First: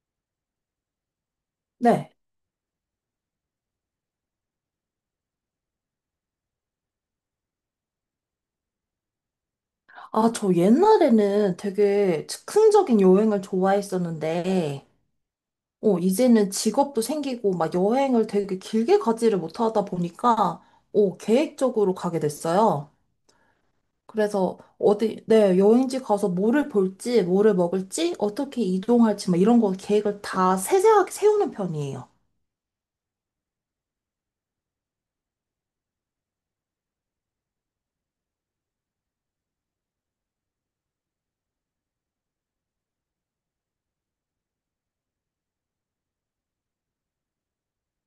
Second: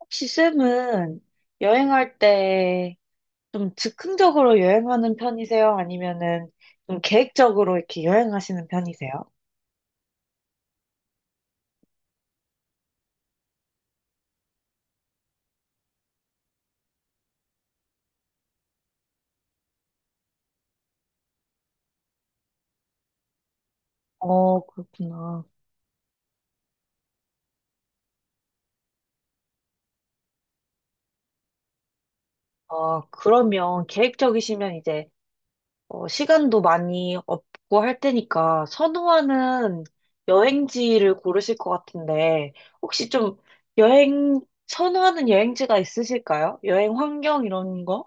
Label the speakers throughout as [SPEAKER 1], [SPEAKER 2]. [SPEAKER 1] 혹시 쌤은
[SPEAKER 2] 네.
[SPEAKER 1] 여행할 때 좀 즉흥적으로 여행하는 편이세요? 아니면은 좀 계획적으로 이렇게 여행하시는 편이세요?
[SPEAKER 2] 아, 저 옛날에는 되게 즉흥적인 여행을 좋아했었는데, 이제는 직업도 생기고, 막 여행을 되게 길게 가지를 못하다 보니까, 계획적으로 가게 됐어요. 그래서 어디,
[SPEAKER 1] 그렇구나.
[SPEAKER 2] 네, 여행지 가서 뭐를 볼지, 뭐를 먹을지, 어떻게 이동할지, 막 이런 거 계획을 다 세세하게 세우는 편이에요.
[SPEAKER 1] 그러면 계획적이시면 이제 시간도 많이 없고 할 테니까 선호하는 여행지를 고르실 것 같은데 혹시 좀 여행, 선호하는 여행지가 있으실까요? 여행 환경 이런 거?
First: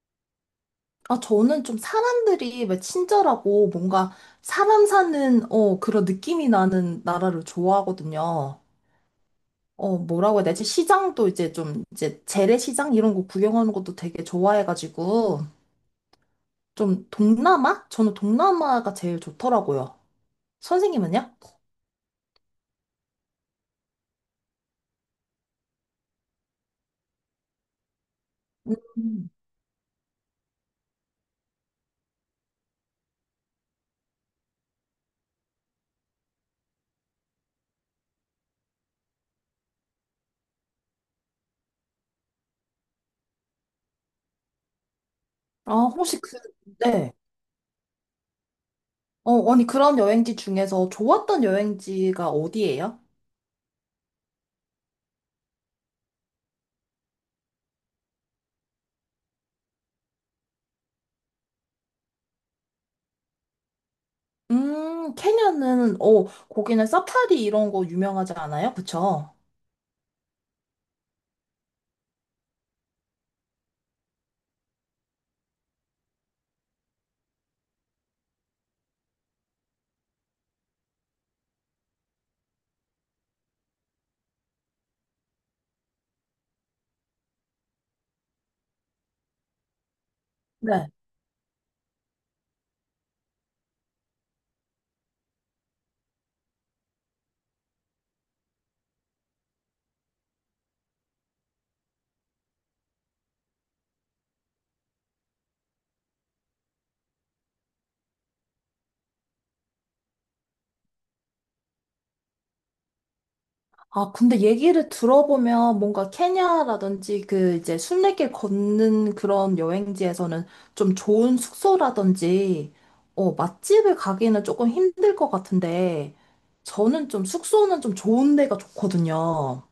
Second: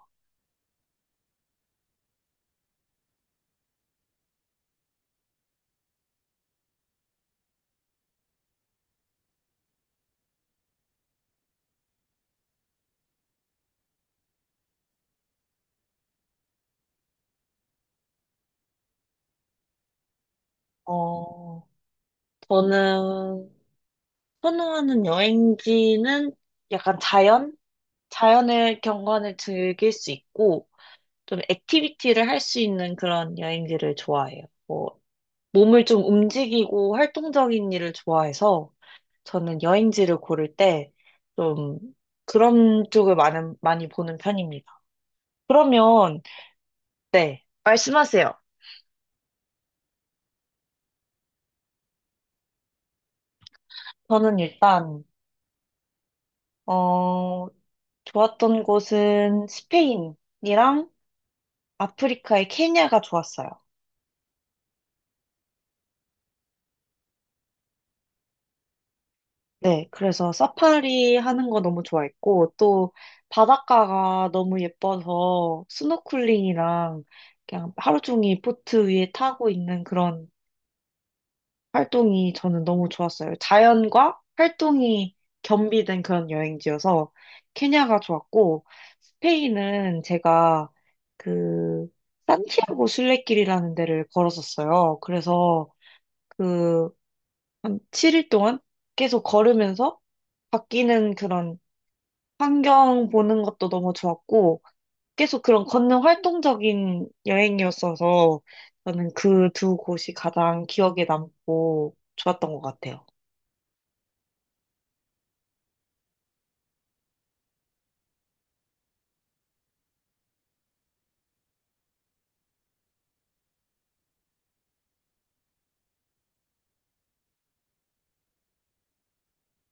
[SPEAKER 2] 아, 저는 좀 사람들이 왜 친절하고, 뭔가 사람 사는, 그런 느낌이 나는 나라를 좋아하거든요. 어, 뭐라고 해야 되지? 시장도 이제 좀, 이제 재래시장 이런 거 구경하는 것도 되게 좋아해가지고, 좀 동남아? 저는 동남아가 제일 좋더라고요. 선생님은요?
[SPEAKER 1] 어, 저는 선호하는 여행지는 약간 자연? 자연의
[SPEAKER 2] 음.
[SPEAKER 1] 경관을 즐길 수 있고, 좀 액티비티를 할 수 있는 그런 여행지를 좋아해요. 뭐, 몸을 좀 움직이고 활동적인 일을 좋아해서, 저는 여행지를 고를 때, 좀, 그런 쪽을 많이 보는 편입니다.
[SPEAKER 2] 아, 혹시
[SPEAKER 1] 그러면,
[SPEAKER 2] 그, 네.
[SPEAKER 1] 네, 말씀하세요.
[SPEAKER 2] 어, 아니, 그런 여행지 중에서 좋았던 여행지가 어디예요?
[SPEAKER 1] 저는 일단, 어, 좋았던 곳은 스페인이랑 아프리카의 케냐가 좋았어요.
[SPEAKER 2] 케냐는, 거기는 사파리 이런 거 유명하지 않아요? 그쵸?
[SPEAKER 1] 네, 그래서 사파리 하는 거 너무 좋아했고, 또 바닷가가 너무 예뻐서 스노클링이랑 그냥 하루 종일 보트 위에 타고 있는 그런 활동이 저는 너무 좋았어요. 자연과 활동이 겸비된 그런 여행지여서 케냐가 좋았고, 스페인은 제가
[SPEAKER 2] 네.
[SPEAKER 1] 그 산티아고 순례길이라는 데를 걸었었어요. 그래서 그 한 7일 동안 계속 걸으면서 바뀌는 그런 환경 보는 것도 너무 좋았고, 계속 그런 걷는 활동적인 여행이었어서, 저는 그 두 곳이 가장 기억에 남고 좋았던 것 같아요.
[SPEAKER 2] 아, 근데 얘기를 들어보면 뭔가 케냐라든지 그 이제 순례길 걷는 그런 여행지에서는 좀 좋은 숙소라든지, 맛집을 가기는 조금 힘들 것 같은데, 저는 좀 숙소는 좀 좋은 데가 좋거든요.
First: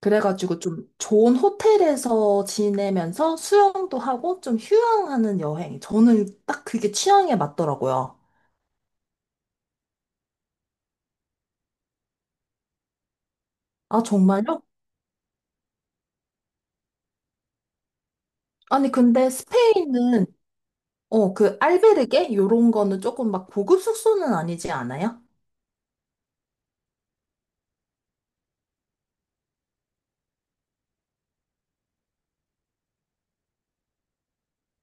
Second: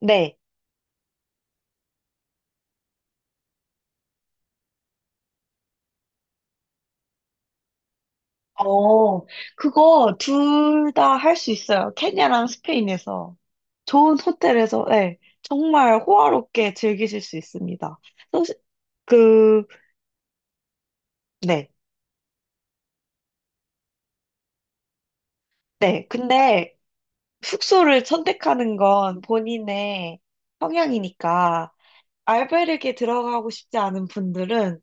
[SPEAKER 1] 네.
[SPEAKER 2] 그래가지고 좀 좋은 호텔에서 지내면서 수영도 하고 좀 휴양하는 여행. 저는 딱 그게 취향에 맞더라고요.
[SPEAKER 1] 어, 그거 둘 다 할 수 있어요. 케냐랑 스페인에서.
[SPEAKER 2] 아,
[SPEAKER 1] 좋은
[SPEAKER 2] 정말요?
[SPEAKER 1] 호텔에서, 네. 정말 호화롭게 즐기실 수 있습니다. 사실
[SPEAKER 2] 아니, 근데
[SPEAKER 1] 그,
[SPEAKER 2] 스페인은 그
[SPEAKER 1] 네.
[SPEAKER 2] 알베르게 요런 거는 조금 막 고급 숙소는 아니지 않아요?
[SPEAKER 1] 네. 근데 숙소를 선택하는 건 본인의 성향이니까, 알바르기에 들어가고 싶지 않은 분들은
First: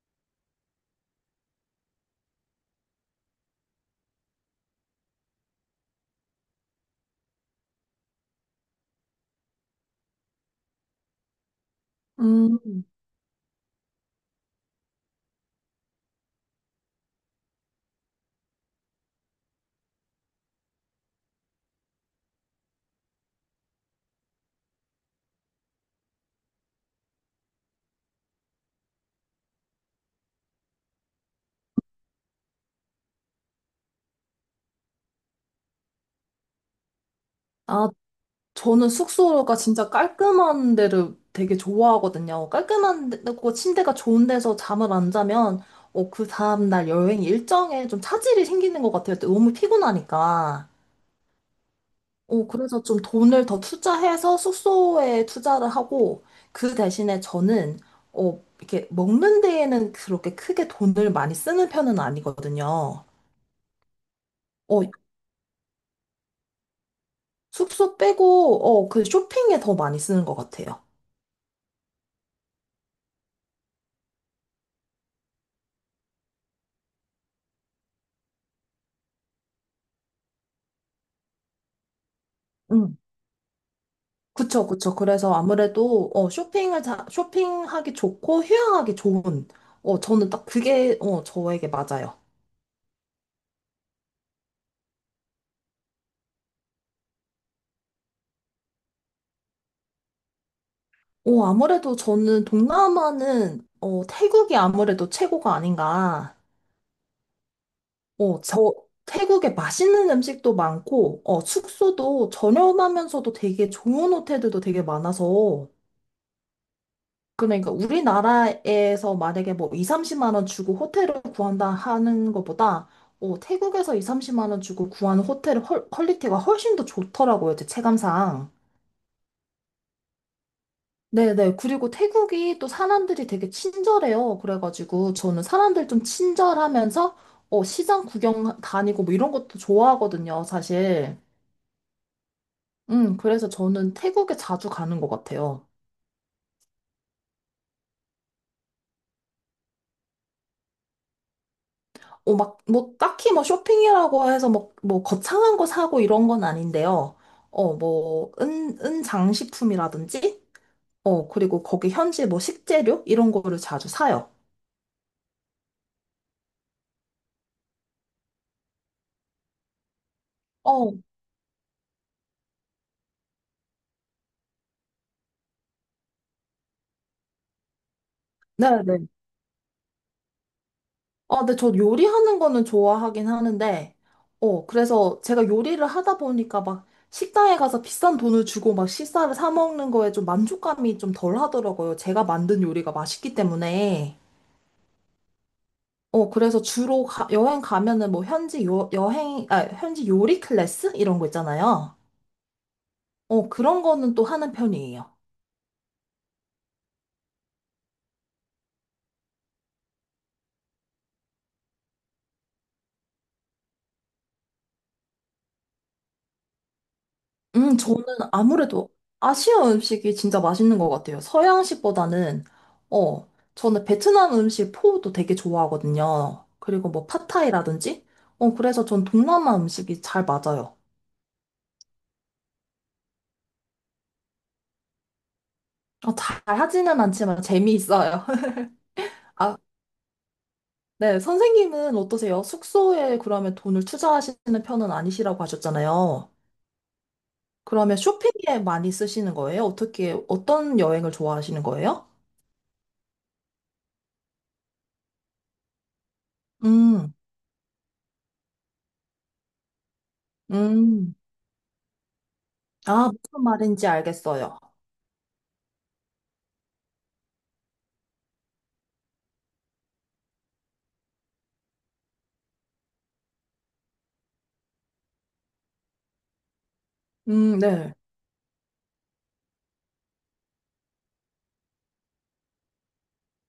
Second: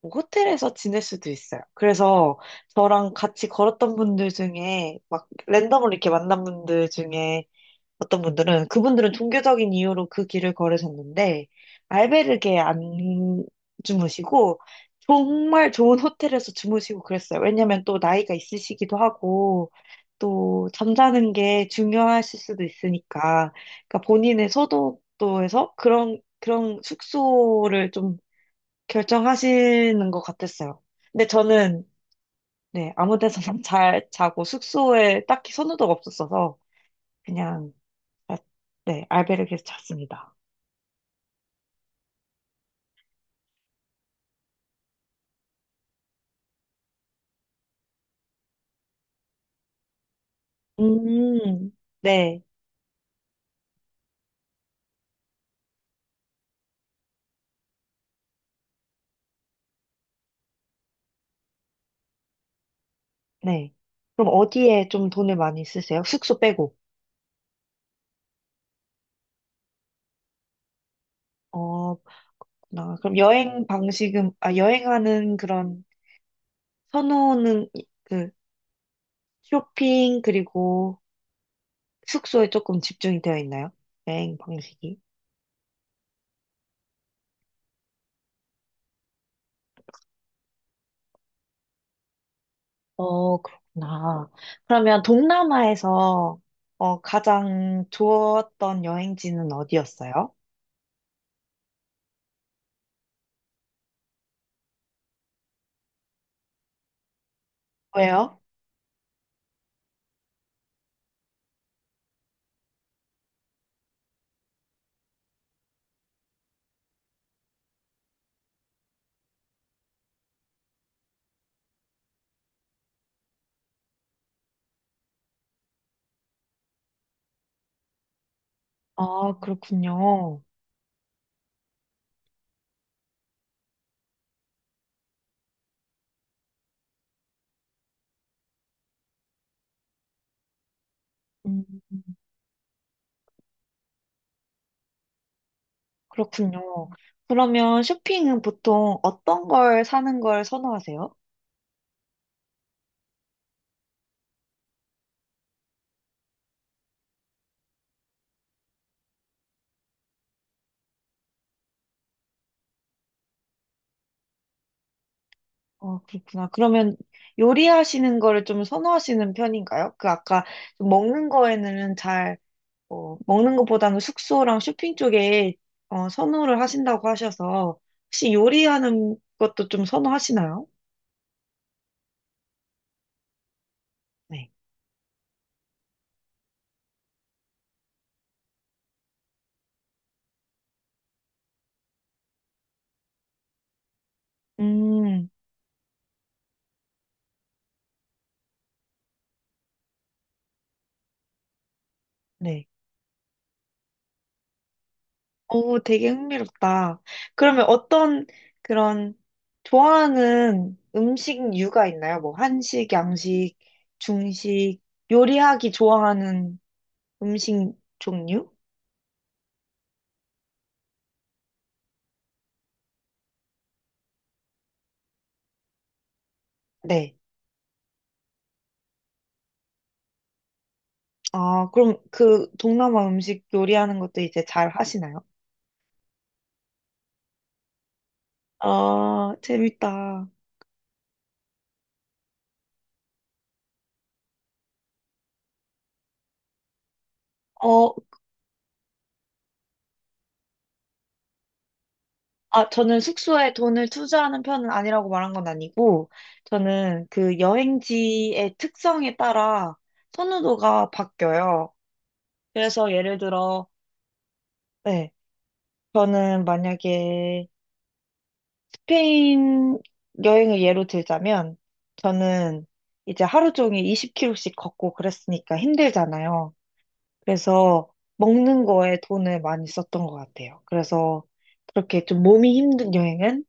[SPEAKER 1] 뭐 호텔에서 지낼 수도 있어요. 그래서 저랑 같이 걸었던 분들 중에 막 랜덤으로 이렇게 만난 분들 중에 어떤 분들은 그분들은 종교적인 이유로 그 길을 걸으셨는데 알베르게
[SPEAKER 2] 음,
[SPEAKER 1] 안 주무시고 정말 좋은 호텔에서 주무시고 그랬어요. 왜냐면 또 나이가 있으시기도 하고 또 잠자는 게 중요하실 수도 있으니까 그러니까 본인의 소득도에서 그런 숙소를 좀 결정하시는 것 같았어요. 근데 저는 네, 아무 데서나 잘 자고 숙소에 딱히 선호도가 없었어서 그냥
[SPEAKER 2] 아,
[SPEAKER 1] 아,
[SPEAKER 2] 저는
[SPEAKER 1] 네,
[SPEAKER 2] 숙소가
[SPEAKER 1] 알베르기에서
[SPEAKER 2] 진짜
[SPEAKER 1] 잤습니다.
[SPEAKER 2] 깔끔한 데를 되게 좋아하거든요. 깔끔한 데고 침대가 좋은 데서 잠을 안 자면 그 다음날 여행 일정에 좀 차질이 생기는 것 같아요. 너무 피곤하니까.
[SPEAKER 1] 음, 네.
[SPEAKER 2] 그래서 좀 돈을 더 투자해서 숙소에 투자를 하고 그 대신에 저는 이렇게 먹는 데에는 그렇게 크게 돈을 많이 쓰는 편은 아니거든요.
[SPEAKER 1] 네. 그럼
[SPEAKER 2] 어,
[SPEAKER 1] 어디에 좀 돈을 많이 쓰세요? 숙소 빼고.
[SPEAKER 2] 숙소 빼고, 그 쇼핑에 더 많이 쓰는 것 같아요.
[SPEAKER 1] 어, 그렇구나. 그럼 여행 방식은, 아, 여행하는 그런 선호는 그 쇼핑 그리고 숙소에 조금
[SPEAKER 2] 응.
[SPEAKER 1] 집중이 되어 있나요? 여행
[SPEAKER 2] 그쵸, 그쵸.
[SPEAKER 1] 방식이.
[SPEAKER 2] 그래서 아무래도, 쇼핑을, 자, 쇼핑하기 좋고, 휴양하기 좋은, 저는 딱 그게, 저에게 맞아요.
[SPEAKER 1] 그렇구나. 그러면 동남아에서 가장 좋았던 여행지는 어디였어요?
[SPEAKER 2] 어, 아무래도 저는 동남아는, 태국이 아무래도 최고가 아닌가.
[SPEAKER 1] 왜요?
[SPEAKER 2] 어, 저, 태국에 맛있는 음식도 많고, 숙소도 저렴하면서도 되게 좋은 호텔들도 되게 많아서, 그러니까 우리나라에서 만약에 뭐 2, 30만 원 주고 호텔을 구한다 하는 것보다 태국에서 2, 30만 원 주고 구하는 호텔의 퀄리티가 훨씬 더 좋더라고요, 제 체감상.
[SPEAKER 1] 아, 그렇군요.
[SPEAKER 2] 네네. 그리고 태국이 또 사람들이 되게 친절해요. 그래가지고 저는 사람들 좀 친절하면서 시장 구경 다니고 뭐 이런 것도 좋아하거든요, 사실.
[SPEAKER 1] 음.
[SPEAKER 2] 그래서 저는 태국에 자주 가는 것 같아요.
[SPEAKER 1] 그렇군요. 그러면 쇼핑은 보통 어떤 걸 사는 걸 선호하세요?
[SPEAKER 2] 딱히 뭐 쇼핑이라고 해서 거창한 거 사고 이런 건 아닌데요. 은 장식품이라든지, 그리고 거기 현지 뭐 식재료? 이런 거를 자주 사요.
[SPEAKER 1] 그렇구나. 그러면 요리하시는 거를 좀 선호하시는 편인가요? 그 아까 좀
[SPEAKER 2] 어,
[SPEAKER 1] 먹는 거에는 잘, 먹는 것보다는 숙소랑 쇼핑 쪽에 선호를 하신다고 하셔서 혹시
[SPEAKER 2] 네네.
[SPEAKER 1] 요리하는 것도 좀 선호하시나요?
[SPEAKER 2] 아, 근데 저 요리하는 거는 좋아하긴 하는데,
[SPEAKER 1] 네.
[SPEAKER 2] 그래서 제가 요리를 하다 보니까 막 식당에 가서 비싼 돈을 주고 막 식사를 사 먹는 거에 좀 만족감이 좀 덜 하더라고요. 제가 만든 요리가 맛있기 때문에.
[SPEAKER 1] 음,
[SPEAKER 2] 그래서 주로 여행 가면은 뭐 현지 요, 여행, 아, 현지 요리 클래스? 이런 거 있잖아요.
[SPEAKER 1] 네.
[SPEAKER 2] 그런 거는 또 하는 편이에요.
[SPEAKER 1] 오, 되게 흥미롭다. 그러면 어떤 그런 좋아하는 음식 류가 있나요? 뭐 한식, 양식, 중식, 요리하기 좋아하는 음식
[SPEAKER 2] 저는
[SPEAKER 1] 종류?
[SPEAKER 2] 아무래도 아시아 음식이 진짜 맛있는 것 같아요. 서양식보다는, 어, 저는 베트남 음식 포도 되게 좋아하거든요. 그리고 뭐
[SPEAKER 1] 네.
[SPEAKER 2] 팟타이라든지? 그래서 전 동남아 음식이 잘 맞아요.
[SPEAKER 1] 아, 그럼 그 동남아 음식 요리하는 것도 이제 잘 하시나요?
[SPEAKER 2] 어, 잘 하지는 않지만 재미있어요.
[SPEAKER 1] 아,
[SPEAKER 2] 아,
[SPEAKER 1] 재밌다.
[SPEAKER 2] 네, 선생님은 어떠세요? 숙소에 그러면 돈을 투자하시는 편은 아니시라고 하셨잖아요.
[SPEAKER 1] 어,
[SPEAKER 2] 그러면 쇼핑에 많이 쓰시는 거예요? 어떻게, 어떤 여행을 좋아하시는 거예요?
[SPEAKER 1] 아, 저는 숙소에 돈을 투자하는 편은 아니라고 말한 건 아니고, 저는
[SPEAKER 2] 음,
[SPEAKER 1] 그 여행지의 특성에 따라 선호도가
[SPEAKER 2] 음.
[SPEAKER 1] 바뀌어요. 그래서
[SPEAKER 2] 아,
[SPEAKER 1] 예를
[SPEAKER 2] 무슨
[SPEAKER 1] 들어,
[SPEAKER 2] 말인지 알겠어요.
[SPEAKER 1] 네, 저는 만약에 스페인 여행을 예로 들자면, 저는 이제 하루 종일 20km씩 걷고 그랬으니까 힘들잖아요. 그래서
[SPEAKER 2] 네.
[SPEAKER 1] 먹는 거에 돈을 많이 썼던 것 같아요. 그래서 그렇게 좀 몸이 힘든 여행은,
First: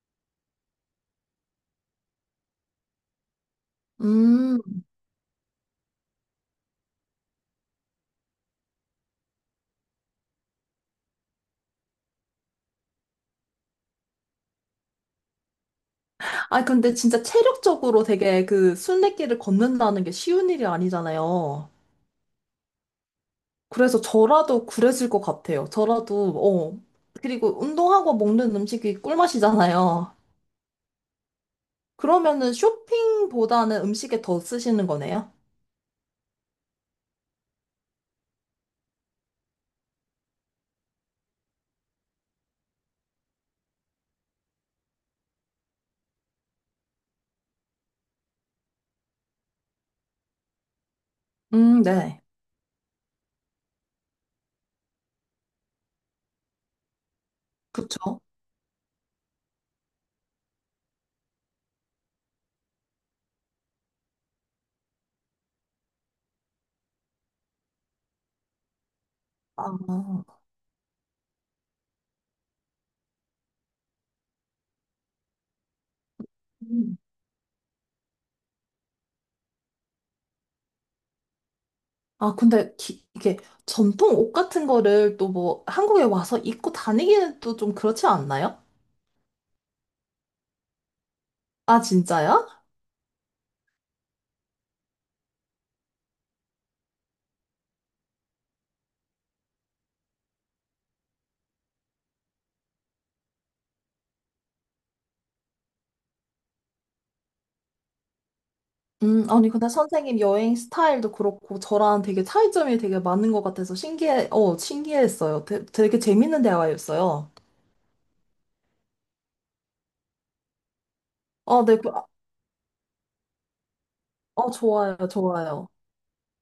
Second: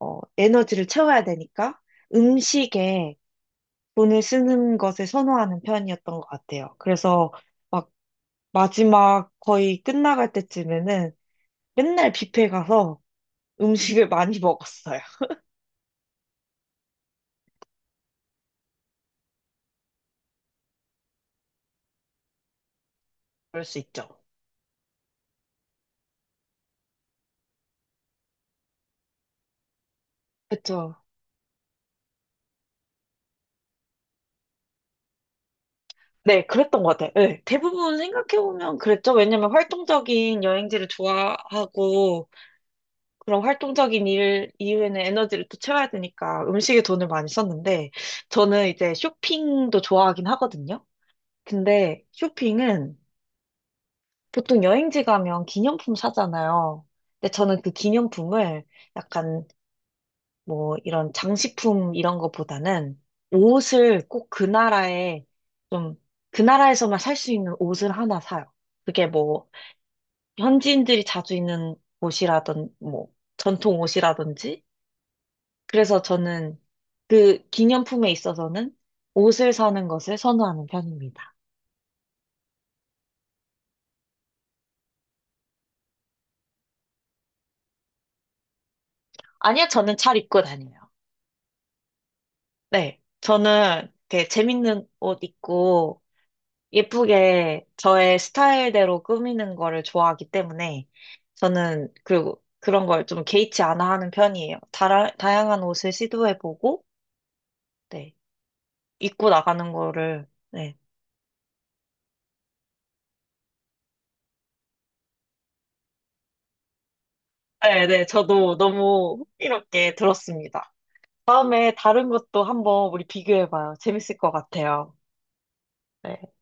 [SPEAKER 1] 에너지를 채워야 되니까 음식에 돈을
[SPEAKER 2] 음.
[SPEAKER 1] 쓰는 것을 선호하는 편이었던 것 같아요. 그래서 막 마지막 거의 끝나갈 때쯤에는 맨날 뷔페 가서 음식을 많이 먹었어요.
[SPEAKER 2] 아, 근데 진짜 체력적으로 되게 그 순례길을 걷는다는 게 쉬운 일이 아니잖아요.
[SPEAKER 1] 그럴 수
[SPEAKER 2] 그래서
[SPEAKER 1] 있죠.
[SPEAKER 2] 저라도 그랬을 것 같아요. 저라도, 어. 그리고 운동하고 먹는 음식이 꿀맛이잖아요.
[SPEAKER 1] 그쵸.
[SPEAKER 2] 그러면은 쇼핑보다는 음식에 더 쓰시는 거네요?
[SPEAKER 1] 네, 그랬던 것 같아요. 네, 대부분 생각해보면 그랬죠. 왜냐면 활동적인 여행지를 좋아하고, 그런 활동적인 일 이후에는 에너지를 또 채워야 되니까 음식에 돈을 많이 썼는데, 저는 이제 쇼핑도 좋아하긴 하거든요. 근데
[SPEAKER 2] 네.
[SPEAKER 1] 쇼핑은 보통 여행지 가면 기념품 사잖아요. 근데 저는 그
[SPEAKER 2] 그쵸.
[SPEAKER 1] 기념품을 약간 뭐 이런 장식품 이런 거보다는 옷을 꼭 그 나라에 좀 그 나라에서만 살 수 있는 옷을 하나 사요. 그게 뭐
[SPEAKER 2] 아,
[SPEAKER 1] 현지인들이 자주 입는 옷이라든 뭐 전통 옷이라든지 그래서 저는
[SPEAKER 2] 음.
[SPEAKER 1] 그 기념품에 있어서는 옷을 사는 것을 선호하는 편입니다.
[SPEAKER 2] 아, 근데 이게 전통 옷 같은 거를 또 뭐 한국에 와서 입고 다니기는 또 좀 그렇지 않나요?
[SPEAKER 1] 아니요, 저는 잘 입고 다녀요.
[SPEAKER 2] 아, 진짜요?
[SPEAKER 1] 네, 저는 되게 재밌는 옷 입고 예쁘게 저의 스타일대로 꾸미는 거를 좋아하기 때문에 저는 그리고 그런 걸 좀 개의치 않아 하는 편이에요. 다양한 옷을 시도해보고 네, 입고
[SPEAKER 2] 아니, 근데
[SPEAKER 1] 나가는
[SPEAKER 2] 선생님
[SPEAKER 1] 거를
[SPEAKER 2] 여행
[SPEAKER 1] 네.
[SPEAKER 2] 스타일도 그렇고 저랑 되게 차이점이 되게 많은 것 같아서 신기했어요. 되게 재밌는 대화였어요.
[SPEAKER 1] 네, 네, 저도 너무 흥미롭게 들었습니다.
[SPEAKER 2] 아,
[SPEAKER 1] 다음에
[SPEAKER 2] 네, 그, 아,
[SPEAKER 1] 다른 것도 한번 우리 비교해봐요. 재밌을 것 같아요.
[SPEAKER 2] 좋아요, 좋아요.
[SPEAKER 1] 네.